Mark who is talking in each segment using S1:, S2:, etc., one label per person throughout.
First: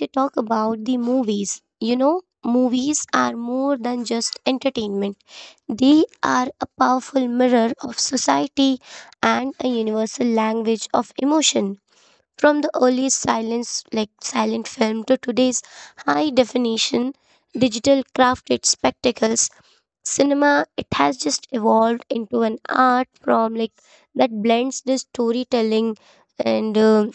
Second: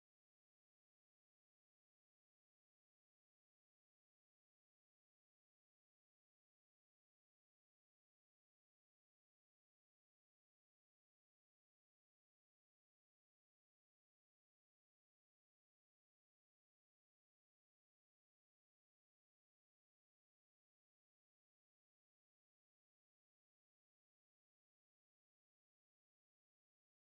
S1: to talk about the movies. You know, movies are more than just entertainment. They are a powerful mirror of society and a universal language of emotion. From the earliest silence like silent film to today's high definition digital crafted spectacles, cinema it has just evolved into an art form like that blends the storytelling and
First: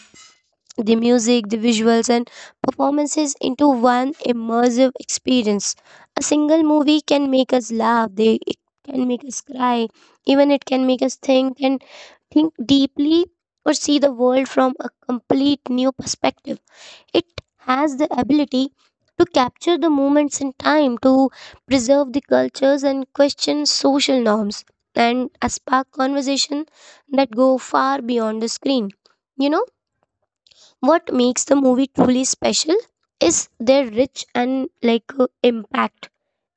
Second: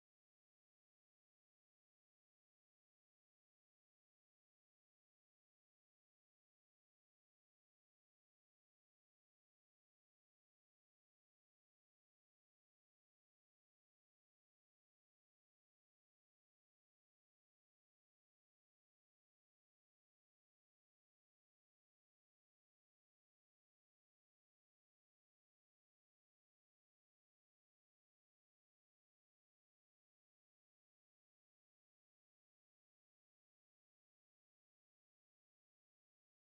S1: the music, the visuals, and performances into one immersive experience. A single movie can make us laugh, they it can make us cry, even it can make us think and think deeply or see the world from a complete new perspective. It has the ability to capture the moments in time, to preserve the cultures and question social norms, and a spark conversation that go far beyond the screen. You know? What makes the movie truly special is their rich and impact.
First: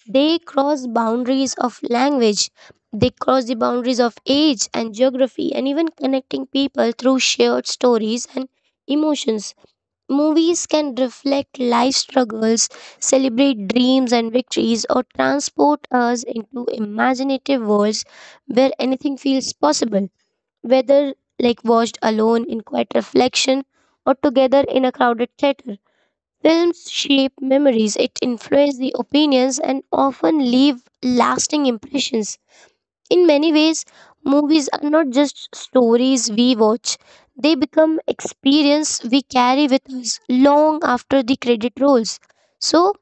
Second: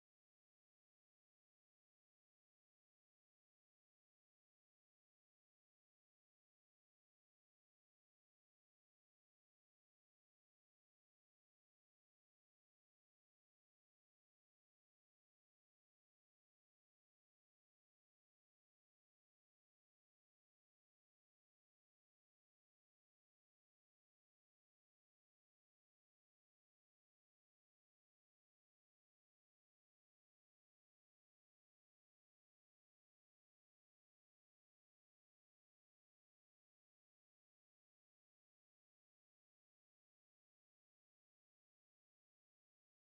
S1: They cross boundaries of language. They cross the boundaries of age and geography, and even connecting people through shared stories and emotions. Movies can reflect life struggles, celebrate dreams and victories, or transport us into imaginative worlds where anything feels possible, whether like watched alone in quiet reflection or together in a crowded theater. Films shape memories, it influences the opinions and often leave lasting impressions. In many ways, movies are not just stories we watch, they become experience we carry with us long after the credit rolls. So,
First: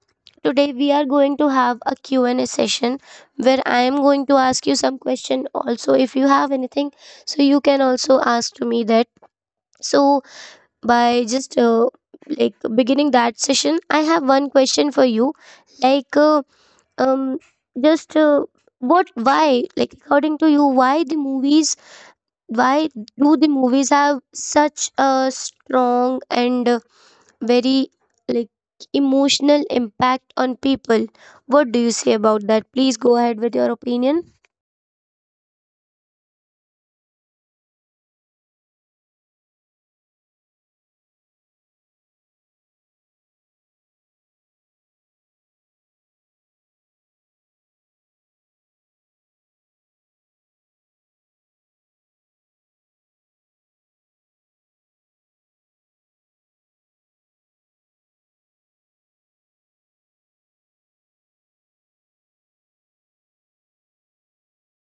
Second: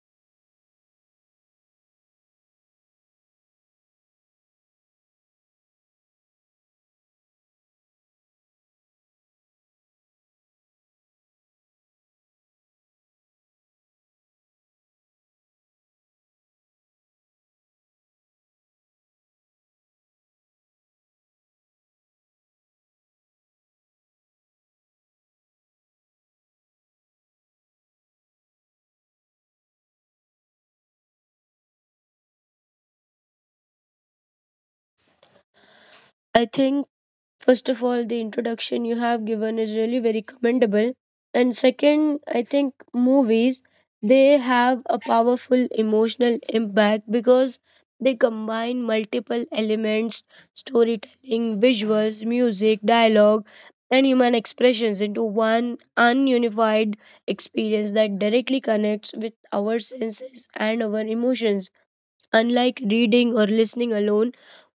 S1: today we are going to have a Q and a session where I am going to ask you some question, also if you have anything so you can also ask to me that. So, by just like beginning that session, I have one question for you like um just what why like according to you why the movies why do the movies have such a strong and very like emotional impact on people? What do you say about that? Please go ahead with your opinion.
S2: I think, first of all, the introduction you have given is really very commendable. And second, I think movies, they have a powerful emotional impact because they combine multiple elements storytelling, visuals, music, dialogue, and human expressions into one ununified experience that directly connects with our senses and our emotions. Unlike reading or listening alone,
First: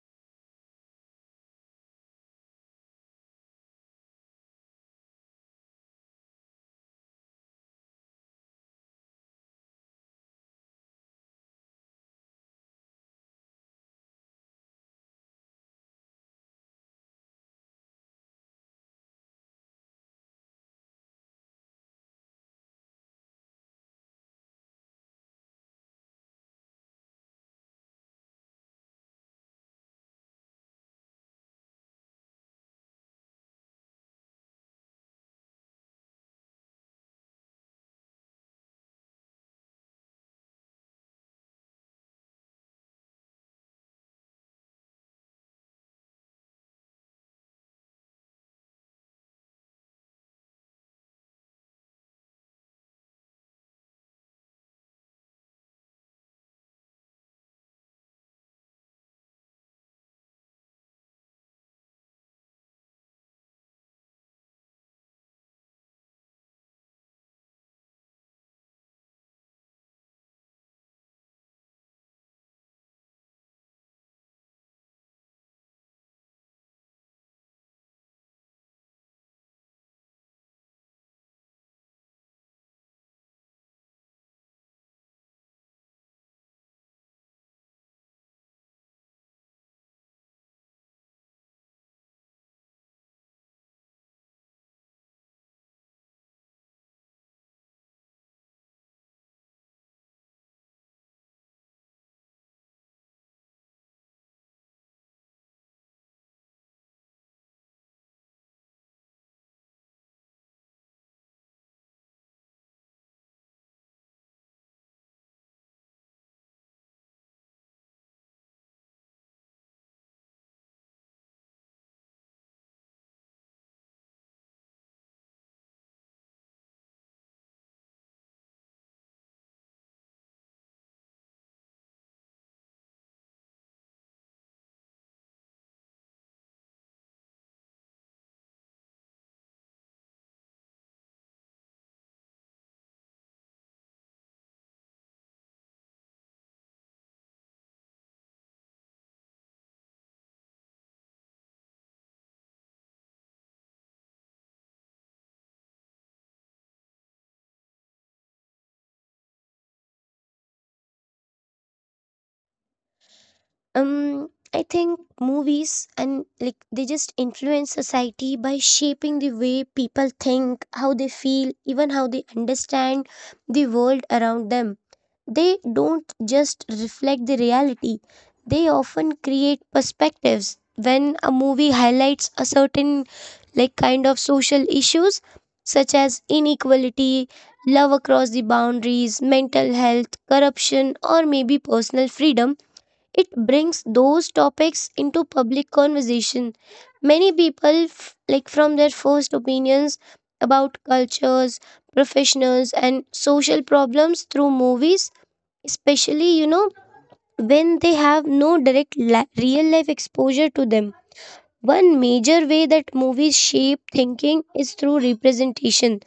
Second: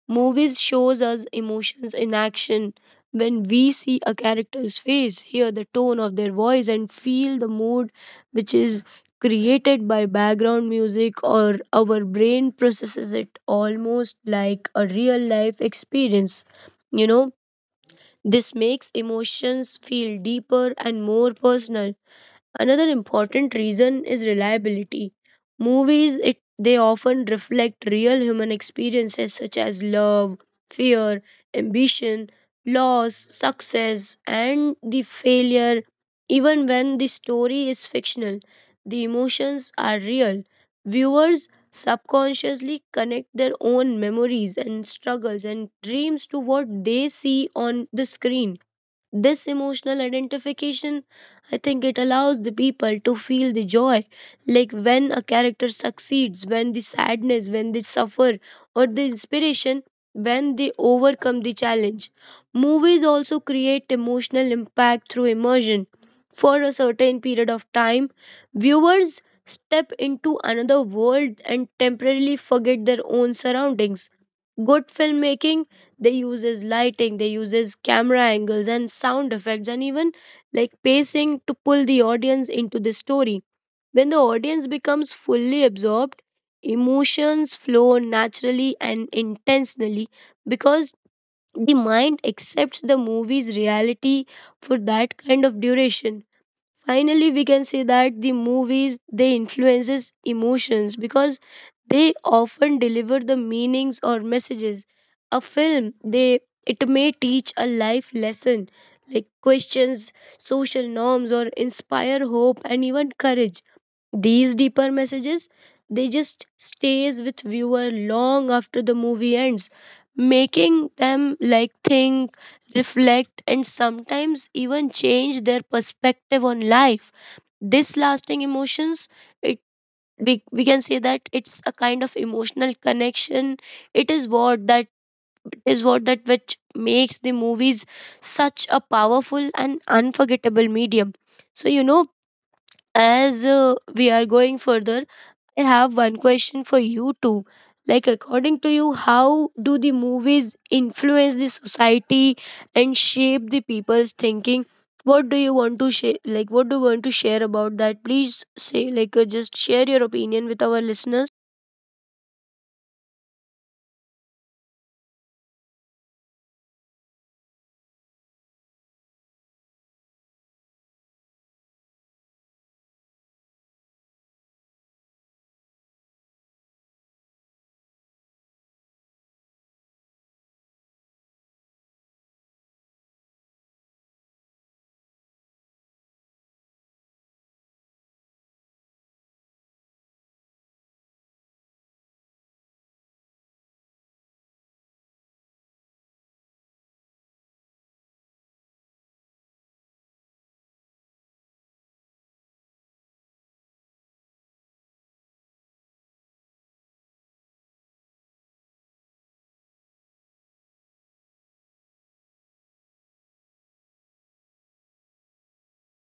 S2: movies shows us emotions in action. When we see a character's face, hear the tone of their voice and feel the mood which is created by background music or our brain processes it almost like a real life experience. You know, this makes emotions feel deeper and more personal. Another important reason is reliability. Movies it they often reflect real human experiences such as love, fear, ambition, loss, success, and the failure. Even when the story is fictional, the emotions are real. Viewers subconsciously connect their own memories and struggles and dreams to what they see on the screen. This emotional identification, I think it allows the people to feel the joy, like when a character succeeds, when the sadness, when they suffer, or the inspiration, when they overcome the challenge. Movies also create emotional impact through immersion. For a certain period of time, viewers step into another world and temporarily forget their own surroundings. Good filmmaking they uses lighting, they uses camera angles and sound effects and even like pacing to pull the audience into the story. When the audience becomes fully absorbed, emotions flow naturally and intentionally because the mind accepts the movie's reality for that kind of duration. Finally, we can say that the movies they influences emotions because they often deliver the meanings or messages. A film they it may teach a life lesson, like questions social norms or inspire hope and even courage. These deeper messages they just stays with viewer long after the movie ends, making them like think, reflect, and sometimes even change their perspective on life. This lasting emotions, it we can say that it's a kind of emotional connection. It is what that it is what that which makes the movies such a powerful and unforgettable medium. So as we are going further, I have one question for you too. Like, according to you, how do the movies influence the society and shape the people's thinking? What do you want to share? Like, what do you want to share about that? Please say, like, just share your opinion with our listeners.
S1: um I think movies and like they just influence society by shaping the way people think, how they feel, even how they understand the world around them. They don't just reflect the reality, they often create perspectives when a movie highlights a certain like kind of social issues such as inequality, love across the boundaries, mental health, corruption, or maybe personal freedom. It brings those topics into public conversation. Many people, like from their first opinions about cultures, professionals, and social problems through movies, especially, you know, when they have no direct real life exposure to them. One major way that movies shape thinking is through representation.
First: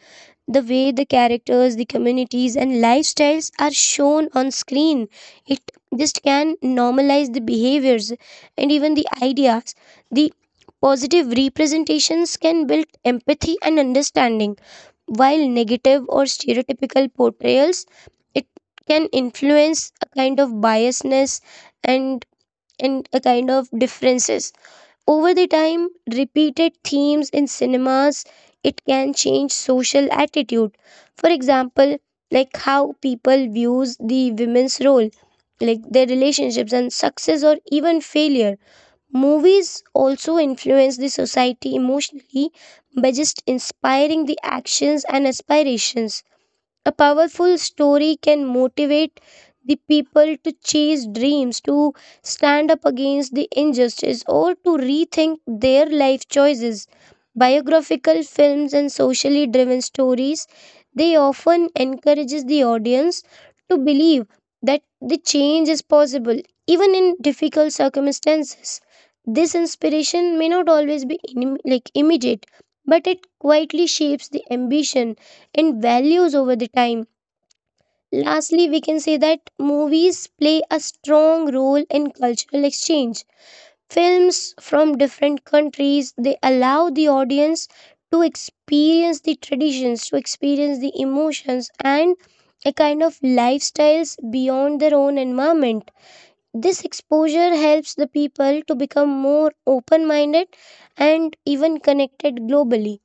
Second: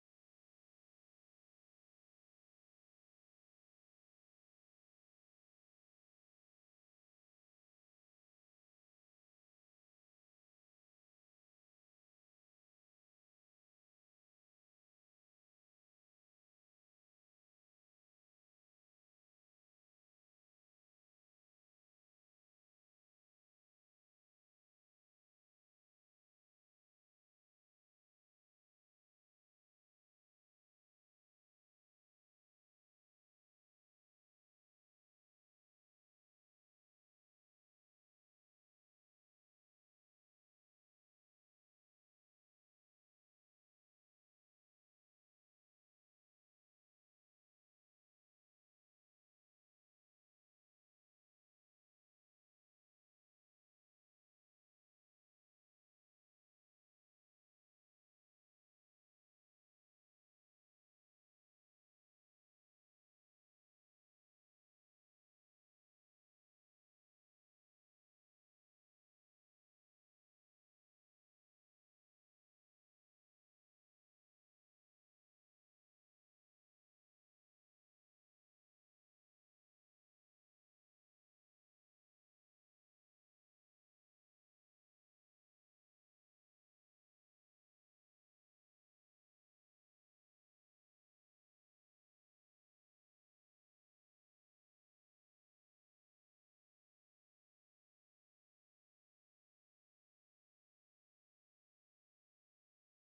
S1: The way the characters, the communities, and lifestyles are shown on screen, it just can normalize the behaviors and even the ideas. The positive representations can build empathy and understanding, while negative or stereotypical portrayals it can influence a kind of biasness and and a kind of differences. Over the time, repeated themes in cinemas it can change social attitude. For example, like how people views the women's role, like their relationships and success or even failure. Movies also influence the society emotionally by just inspiring the actions and aspirations. A powerful story can motivate the people to chase dreams, to stand up against the injustice, or to rethink their life choices. Biographical films and socially driven stories they often encourages the audience to believe that the change is possible even in difficult circumstances. This inspiration may not always be like immediate, but it quietly shapes the ambition and values over the time. Lastly, we can say that movies play a strong role in cultural exchange. Films from different countries they allow the audience to experience the traditions, to experience the emotions and a kind of lifestyles beyond their own environment. This exposure helps the people to become more open minded and even connected globally.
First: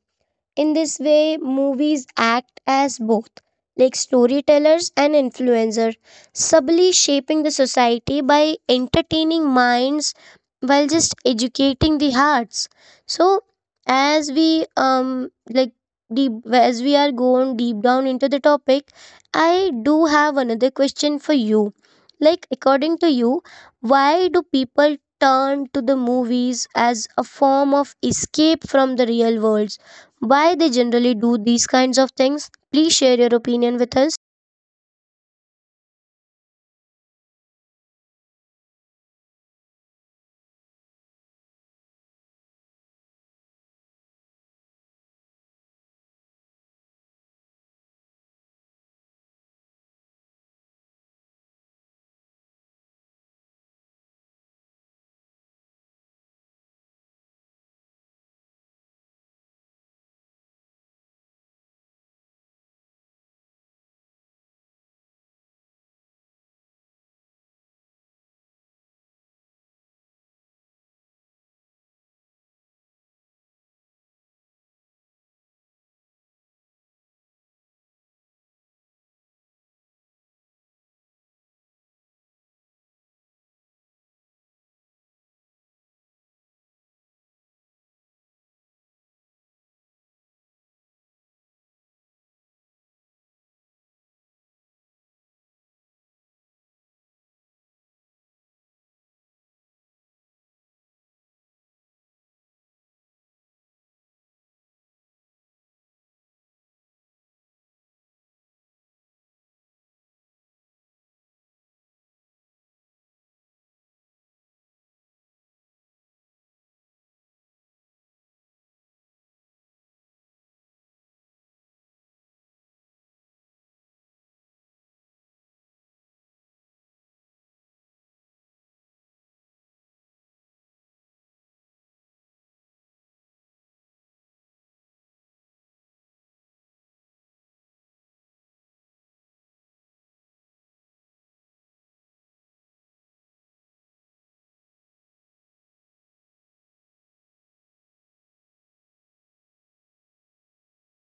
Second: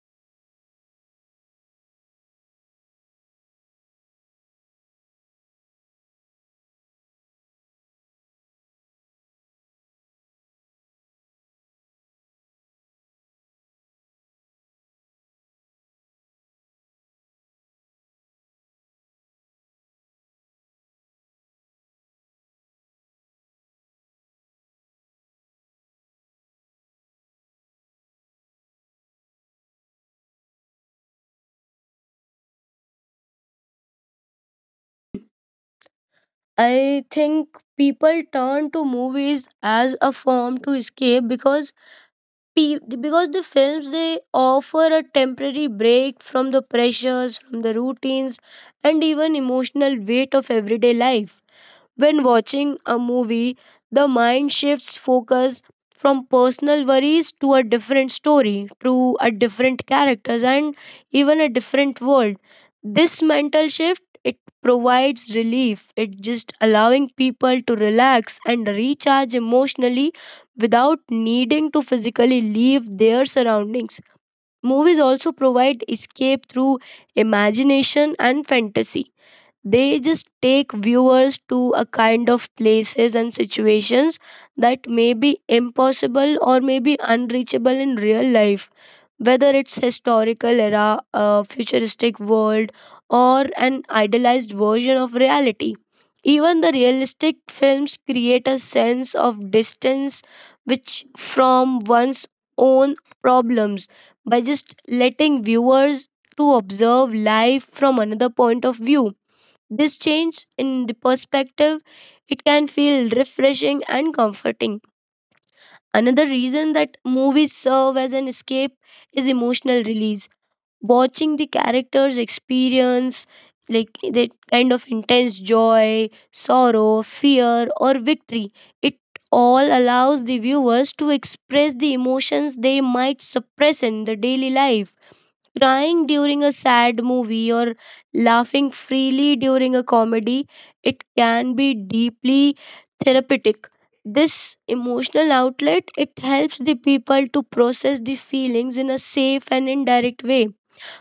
S1: In this way, movies act as both like storytellers and influencers, subtly shaping the society by entertaining minds while just educating the hearts. So, as we deep as we are going deep down into the topic, I do have another question for you. Like, according to you, why do people turn to the movies as a form of escape from the real world? Why they generally do these kinds of things? Please share your opinion with us.
S2: I think people turn to movies as a form to escape because because the films they offer a temporary break from the pressures, from the routines and even emotional weight of everyday life. When watching a movie, the mind shifts focus from personal worries to a different story, to a different characters and even a different world. This mental shift it provides relief. It just allowing people to relax and recharge emotionally without needing to physically leave their surroundings. Movies also provide escape through imagination and fantasy. They just take viewers to a kind of places and situations that may be impossible or may be unreachable in real life, whether it's historical era, a futuristic world, or an idealized version of reality. Even the realistic films create a sense of distance which from one's own problems by just letting viewers to observe life from another point of view. This change in the perspective, it can feel refreshing and comforting. Another reason that movies serve as an escape is emotional release. Watching the characters experience like that kind of intense joy, sorrow, fear, or victory, it all allows the viewers to express the emotions they might suppress in the daily life. Crying during a sad movie or laughing freely during a comedy, it can be deeply therapeutic. This emotional outlet it helps the people to process the feelings in a safe and indirect way.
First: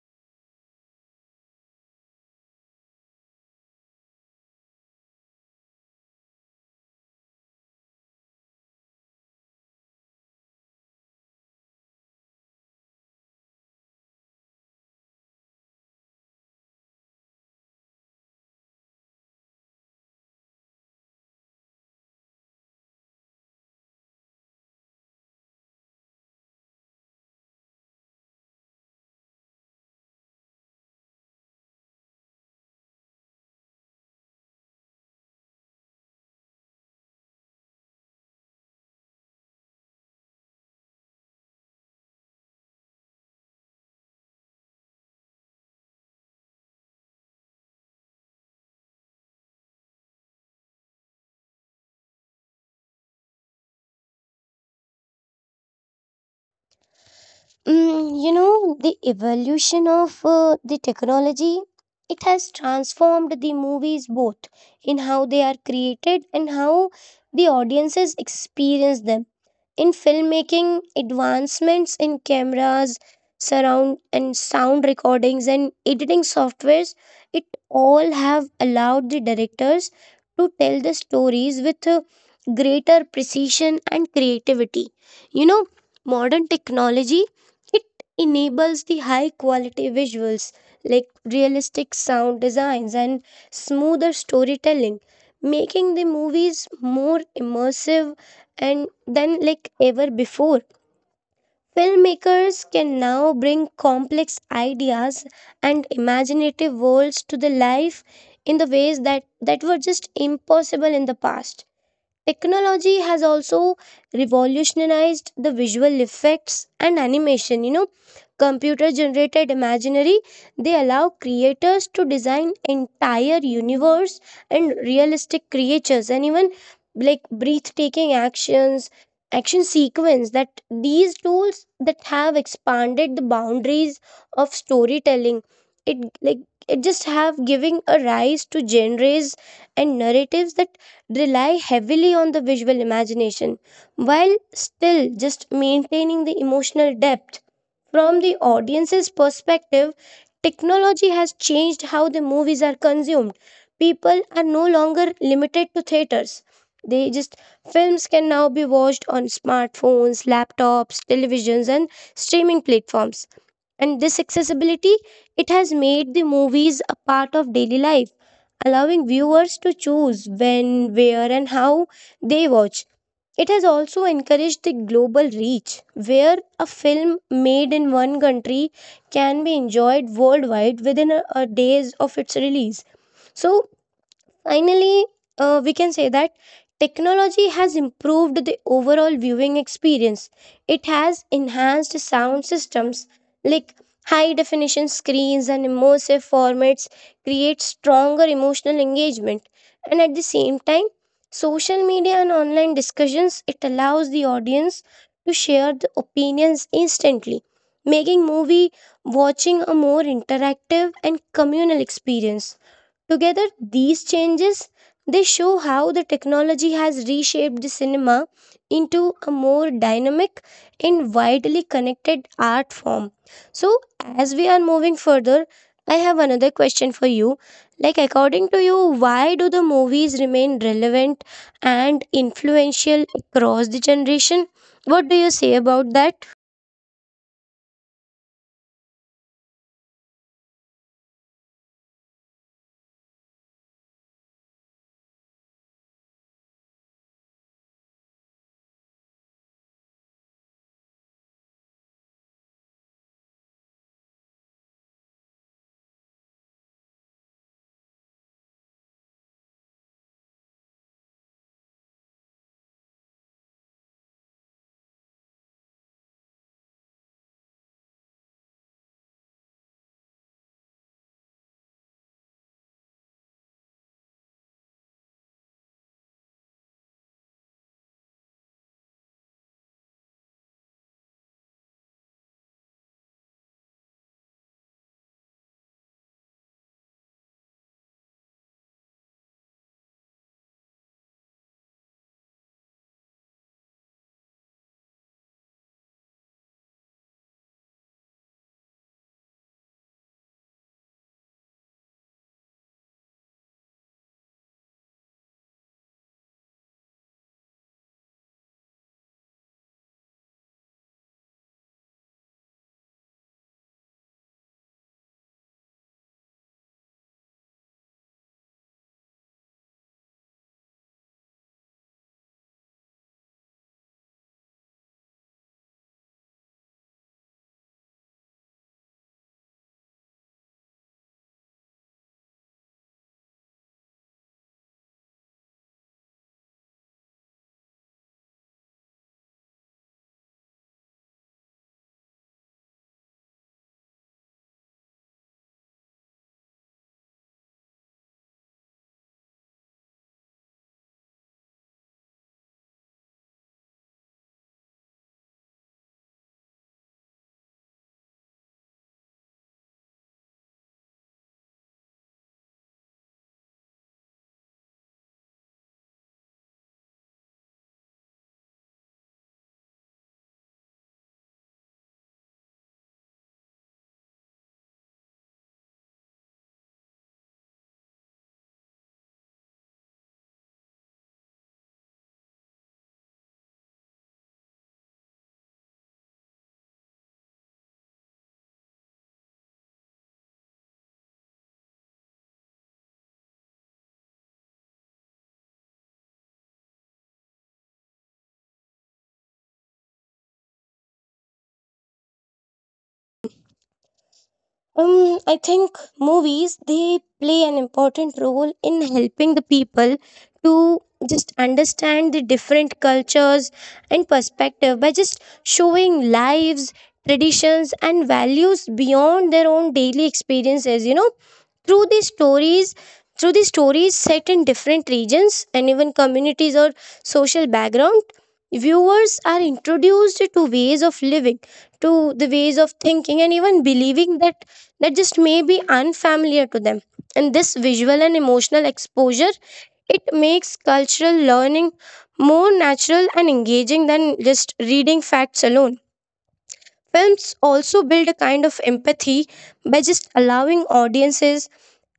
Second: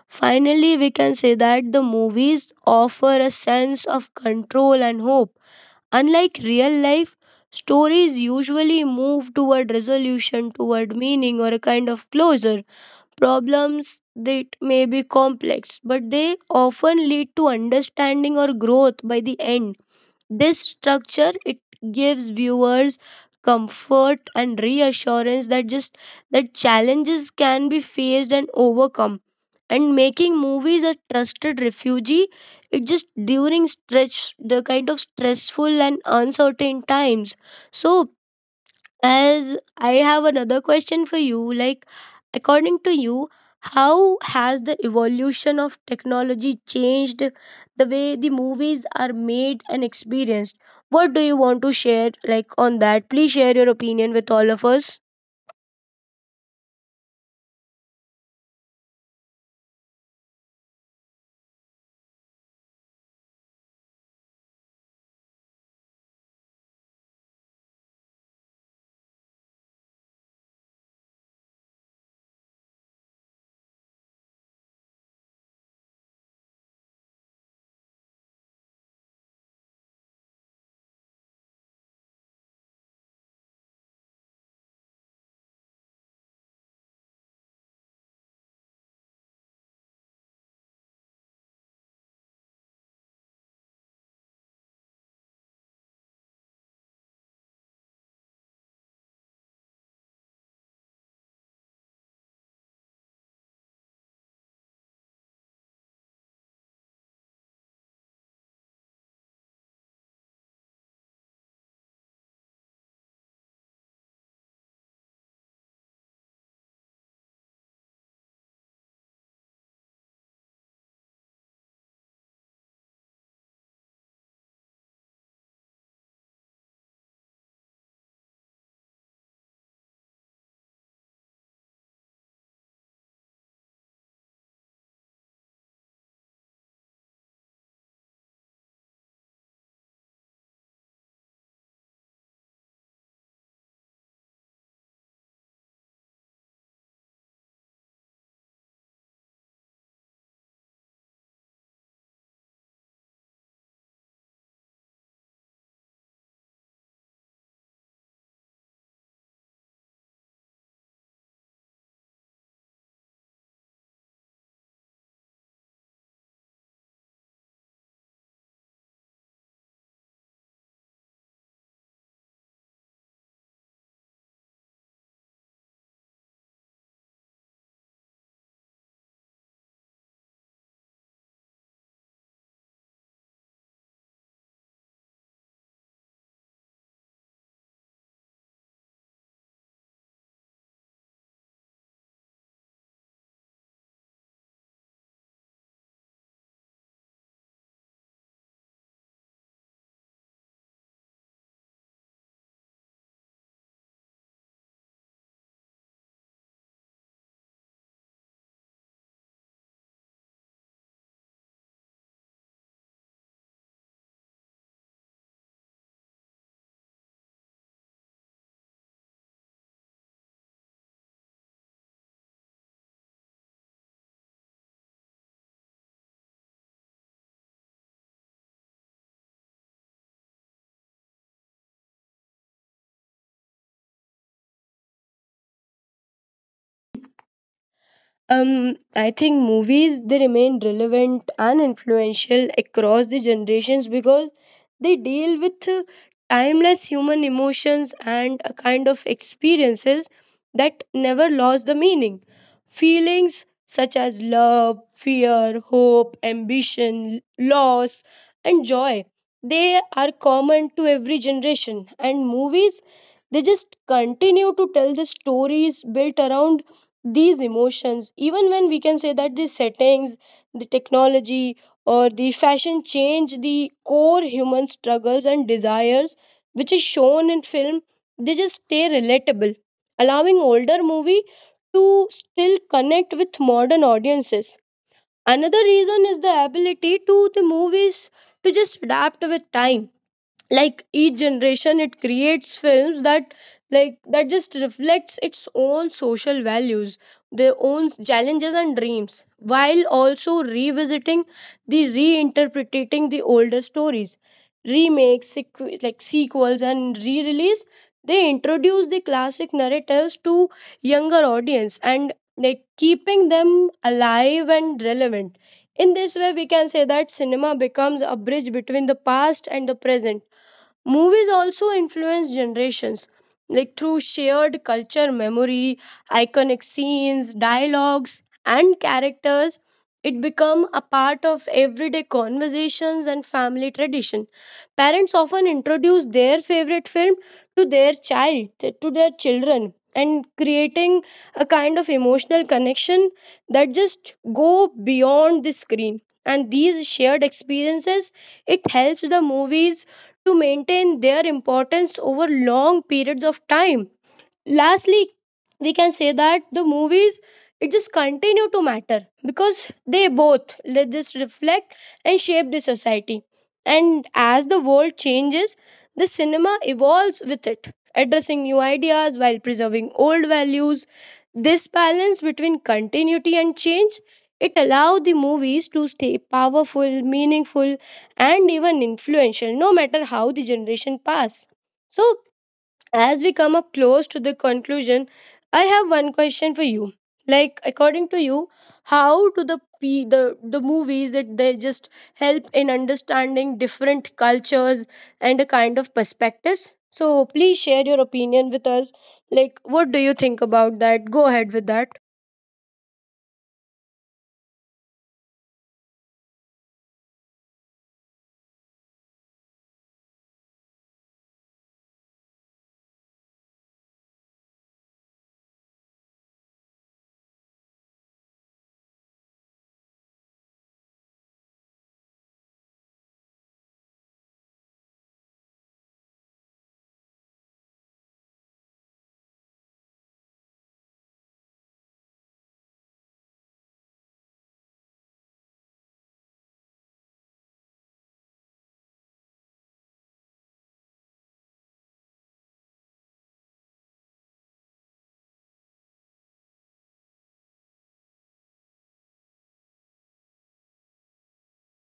S2: Finally, we can say that the movies offer a sense of control and hope. Unlike real life, stories usually move toward resolution, toward meaning, or a kind of closure. Problems that may be complex, but they often lead to understanding or growth by the end. This structure it gives viewers comfort and reassurance that just that challenges can be faced and overcome. And making movies a trusted refuge, it just during stretch the kind of stressful and uncertain times. So as I have another question for you, like, according to you, how has the evolution of technology changed the way the movies are made and experienced? What do you want to share, like, on that? Please share your opinion with all of us.
S1: Mm, you know, the evolution of the technology, it has transformed the movies both in how they are created and how the audiences experience them. In filmmaking, advancements in cameras, surround and sound recordings and editing softwares, it all have allowed the directors to tell the stories with greater precision and creativity. You know, modern technology it enables the high quality visuals like realistic sound designs and smoother storytelling, making the movies more immersive and than like ever before. Filmmakers can now bring complex ideas and imaginative worlds to the life in the ways that were just impossible in the past. Technology has also revolutionized the visual effects and animation. You know, computer generated imaginary, they allow creators to design entire universe and realistic creatures and even like breathtaking actions action sequence that these tools that have expanded the boundaries of storytelling. It like it just have giving a rise to genres and narratives that rely heavily on the visual imagination while still just maintaining the emotional depth. From the audience's perspective, technology has changed how the movies are consumed. People are no longer limited to theaters. They just films can now be watched on smartphones, laptops, televisions, and streaming platforms. And this accessibility, it has made the movies a part of daily life, allowing viewers to choose when, where, and how they watch. It has also encouraged the global reach, where a film made in one country can be enjoyed worldwide within a days of its release. So finally, we can say that technology has improved the overall viewing experience. It has enhanced sound systems like high definition screens and immersive formats create stronger emotional engagement. And at the same time, social media and online discussions it allows the audience to share the opinions instantly, making movie watching a more interactive and communal experience. Together, these changes they show how the technology has reshaped the cinema into a more dynamic and widely connected art form. So, as we are moving further, I have another question for you. Like, according to you, why do the movies remain relevant and influential across the generation? What do you say about that?
S2: I think movies they remain relevant and influential across the generations because they deal with timeless human emotions and a kind of experiences that never lost the meaning. Feelings such as love, fear, hope, ambition, loss, and joy they are common to every generation, and movies they just continue to tell the stories built around these emotions, even when we can say that the settings, the technology, or the fashion change, the core human struggles and desires which is shown in film they just stay relatable, allowing older movie to still connect with modern audiences. Another reason is the ability to the movies to just adapt with time. Like each generation it creates films that like that just reflects its own social values, their own challenges and dreams, while also revisiting the reinterpreting the older stories. Remakes, sequels and re-release they introduce the classic narratives to younger audience and like keeping them alive and relevant. In this way, we can say that cinema becomes a bridge between the past and the present. Movies also influence generations, like through shared culture memory, iconic scenes, dialogues, and characters it become a part of everyday conversations and family tradition. Parents often introduce their favorite film to their child, to their children, and creating a kind of emotional connection that just go beyond the screen. And these shared experiences, it helps the movies to maintain their importance over long periods of time. Lastly, we can say that the movies it just continue to matter because they both they just reflect and shape the society, and as the world changes the cinema evolves with it, addressing new ideas while preserving old values. This balance between continuity and change, it allows the movies to stay powerful, meaningful, and even influential, no matter how the generation pass. So as we come up close to the conclusion, I have one question for you. Like, according to you, how do the movies that they just help in understanding different cultures and a kind of perspectives? So please share your opinion with us. Like, what do you think about that? Go ahead with that.
S1: I think movies they play an important role in helping the people to just understand the different cultures and perspective by just showing lives, traditions, and values beyond their own daily experiences. You know, through these stories through these stories set in different regions and even communities or social background, viewers are introduced to ways of living, to the ways of thinking and even believing that that just may be unfamiliar to them. And this visual and emotional exposure it makes cultural learning more natural and engaging than just reading facts alone. Films also build a kind of empathy by just allowing audiences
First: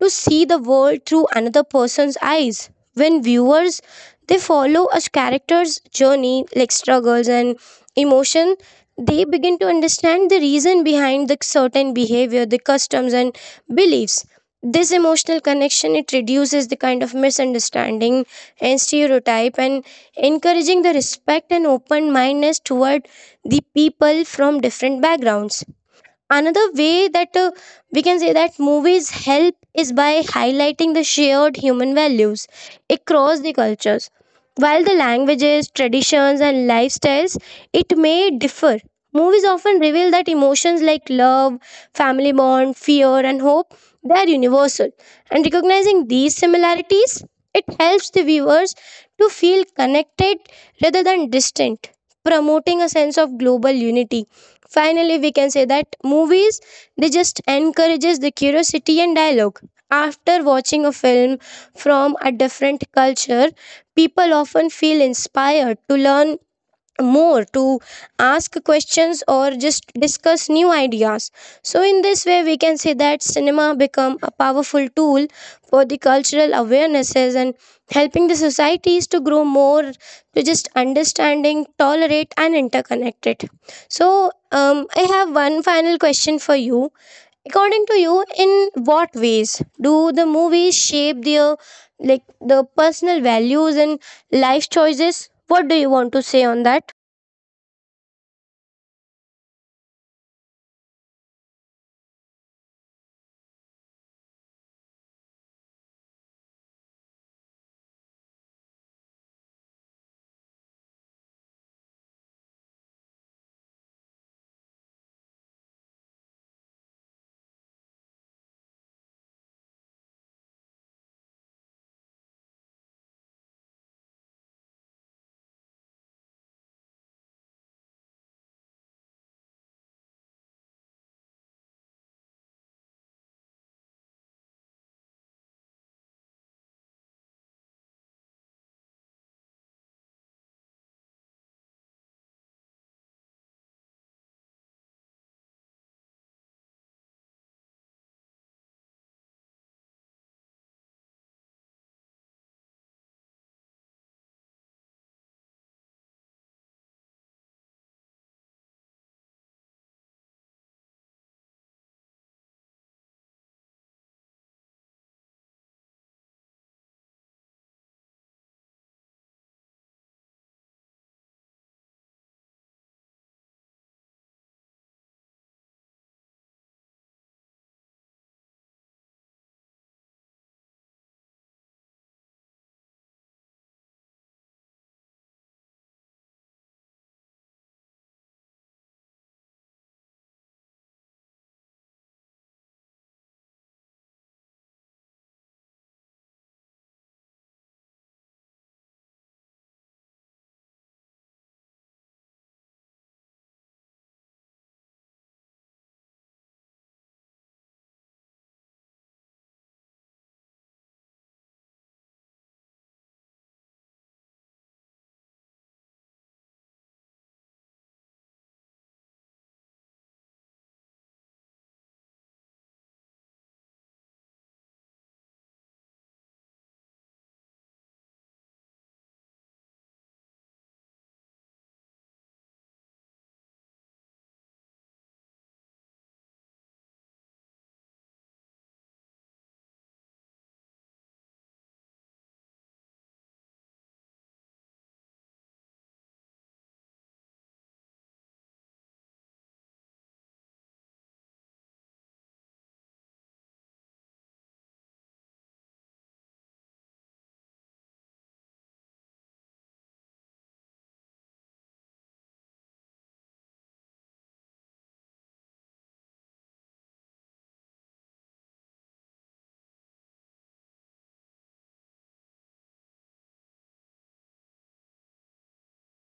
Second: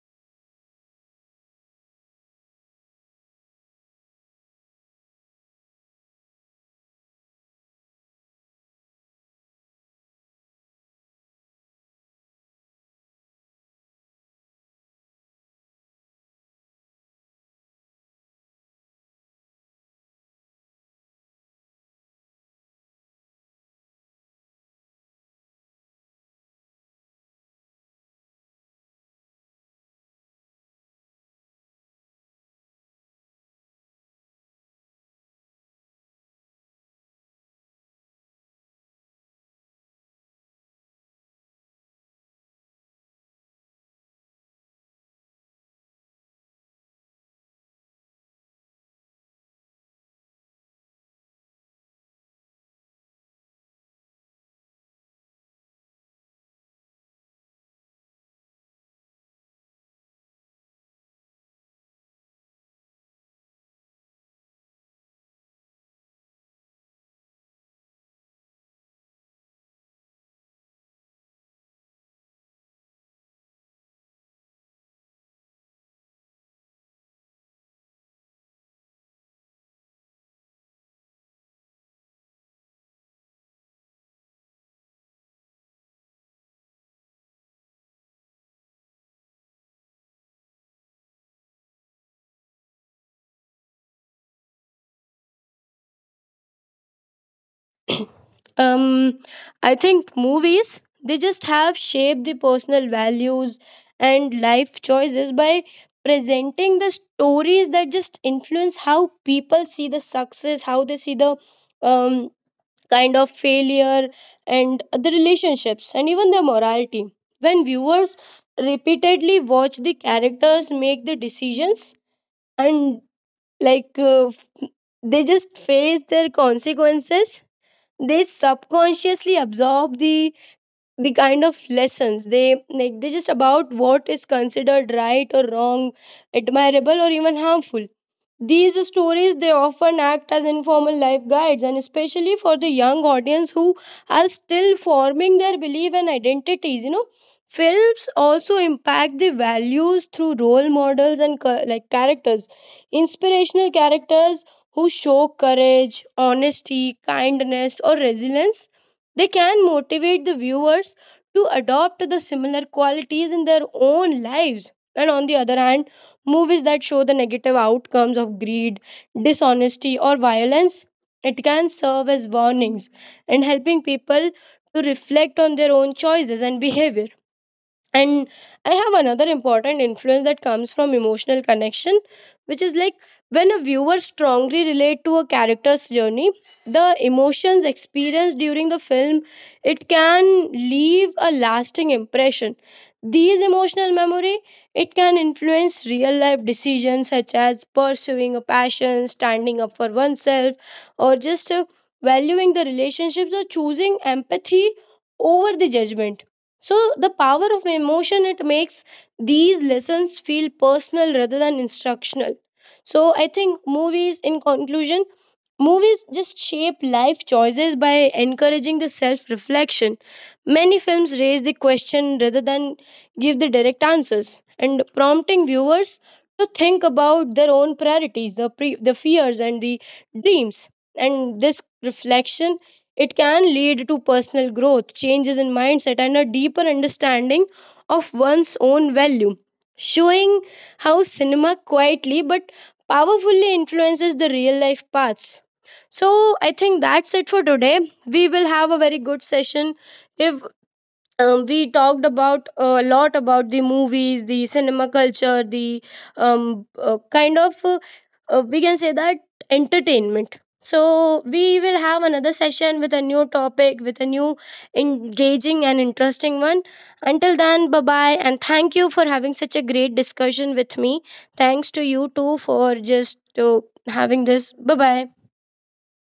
S1: to see the world through another person's eyes. When viewers they follow a character's journey, like struggles and emotion, they begin to understand the reason behind the certain behavior, the customs and beliefs. This emotional connection it reduces the kind of misunderstanding and stereotype and encouraging the respect and open mindedness toward the people from different backgrounds. Another way that we can say that movies help is by highlighting the shared human values across the cultures. While the languages, traditions and lifestyles it may differ, movies often reveal that emotions like love, family bond, fear and hope, they are universal. And recognizing these similarities it helps the viewers to feel connected rather than distant, promoting a sense of global unity. Finally, we can say that movies they just encourages the curiosity and dialogue. After watching a film from a different culture, people often feel inspired to learn more, to ask questions or just discuss new ideas. So in this way we can say that cinema become a powerful tool for the cultural awarenesses and helping the societies to grow more, to just understanding tolerate and interconnected. So I have one final question for you. According to you, in what ways do the movies shape their like the personal values and life choices? What do you want to say on that?
S2: Um, I think movies they just have shaped the personal values and life choices by presenting the stories that just influence how people see the success, how they see the um, kind of failure and the relationships and even their morality. When viewers repeatedly watch the characters make the decisions and like uh, f- they just face their consequences, they subconsciously absorb the kind of lessons they like they just about what is considered right or wrong, admirable or even harmful. These stories they often act as informal life guides, and especially for the young audience who are still forming their belief and identities. Films also impact the values through role models and characters, inspirational characters who show courage, honesty, kindness or resilience, they can motivate the viewers to adopt the similar qualities in their own lives. And on the other hand, movies that show the negative outcomes of greed, dishonesty, or violence, it can serve as warnings and helping people to reflect on their own choices and behavior. And I have another important influence that comes from emotional connection, which is like when a viewer strongly relate to a character's journey, the emotions experienced during the film it can leave a lasting impression. These emotional memory it can influence real life decisions such as pursuing a passion, standing up for oneself, or just valuing the relationships or choosing empathy over the judgment. So the power of emotion it makes these lessons feel personal rather than instructional. So I think movies in conclusion movies just shape life choices by encouraging the self reflection. Many films raise the question rather than give the direct answers and prompting viewers to think about their own priorities, the fears and the dreams. And this reflection it can lead to personal growth, changes in mindset, and a deeper understanding of one's own value, showing how cinema quietly but powerfully influences the real life paths. So, I think that's it for today. We will have a very good session if we talked about a lot about the movies, the cinema culture, the um, uh, kind of uh, we can say that entertainment. So we will have another session with a new topic, with a new engaging and interesting one. Until then, bye bye, and thank you for having such a great discussion with me. Thanks to you too for just having this. Bye bye.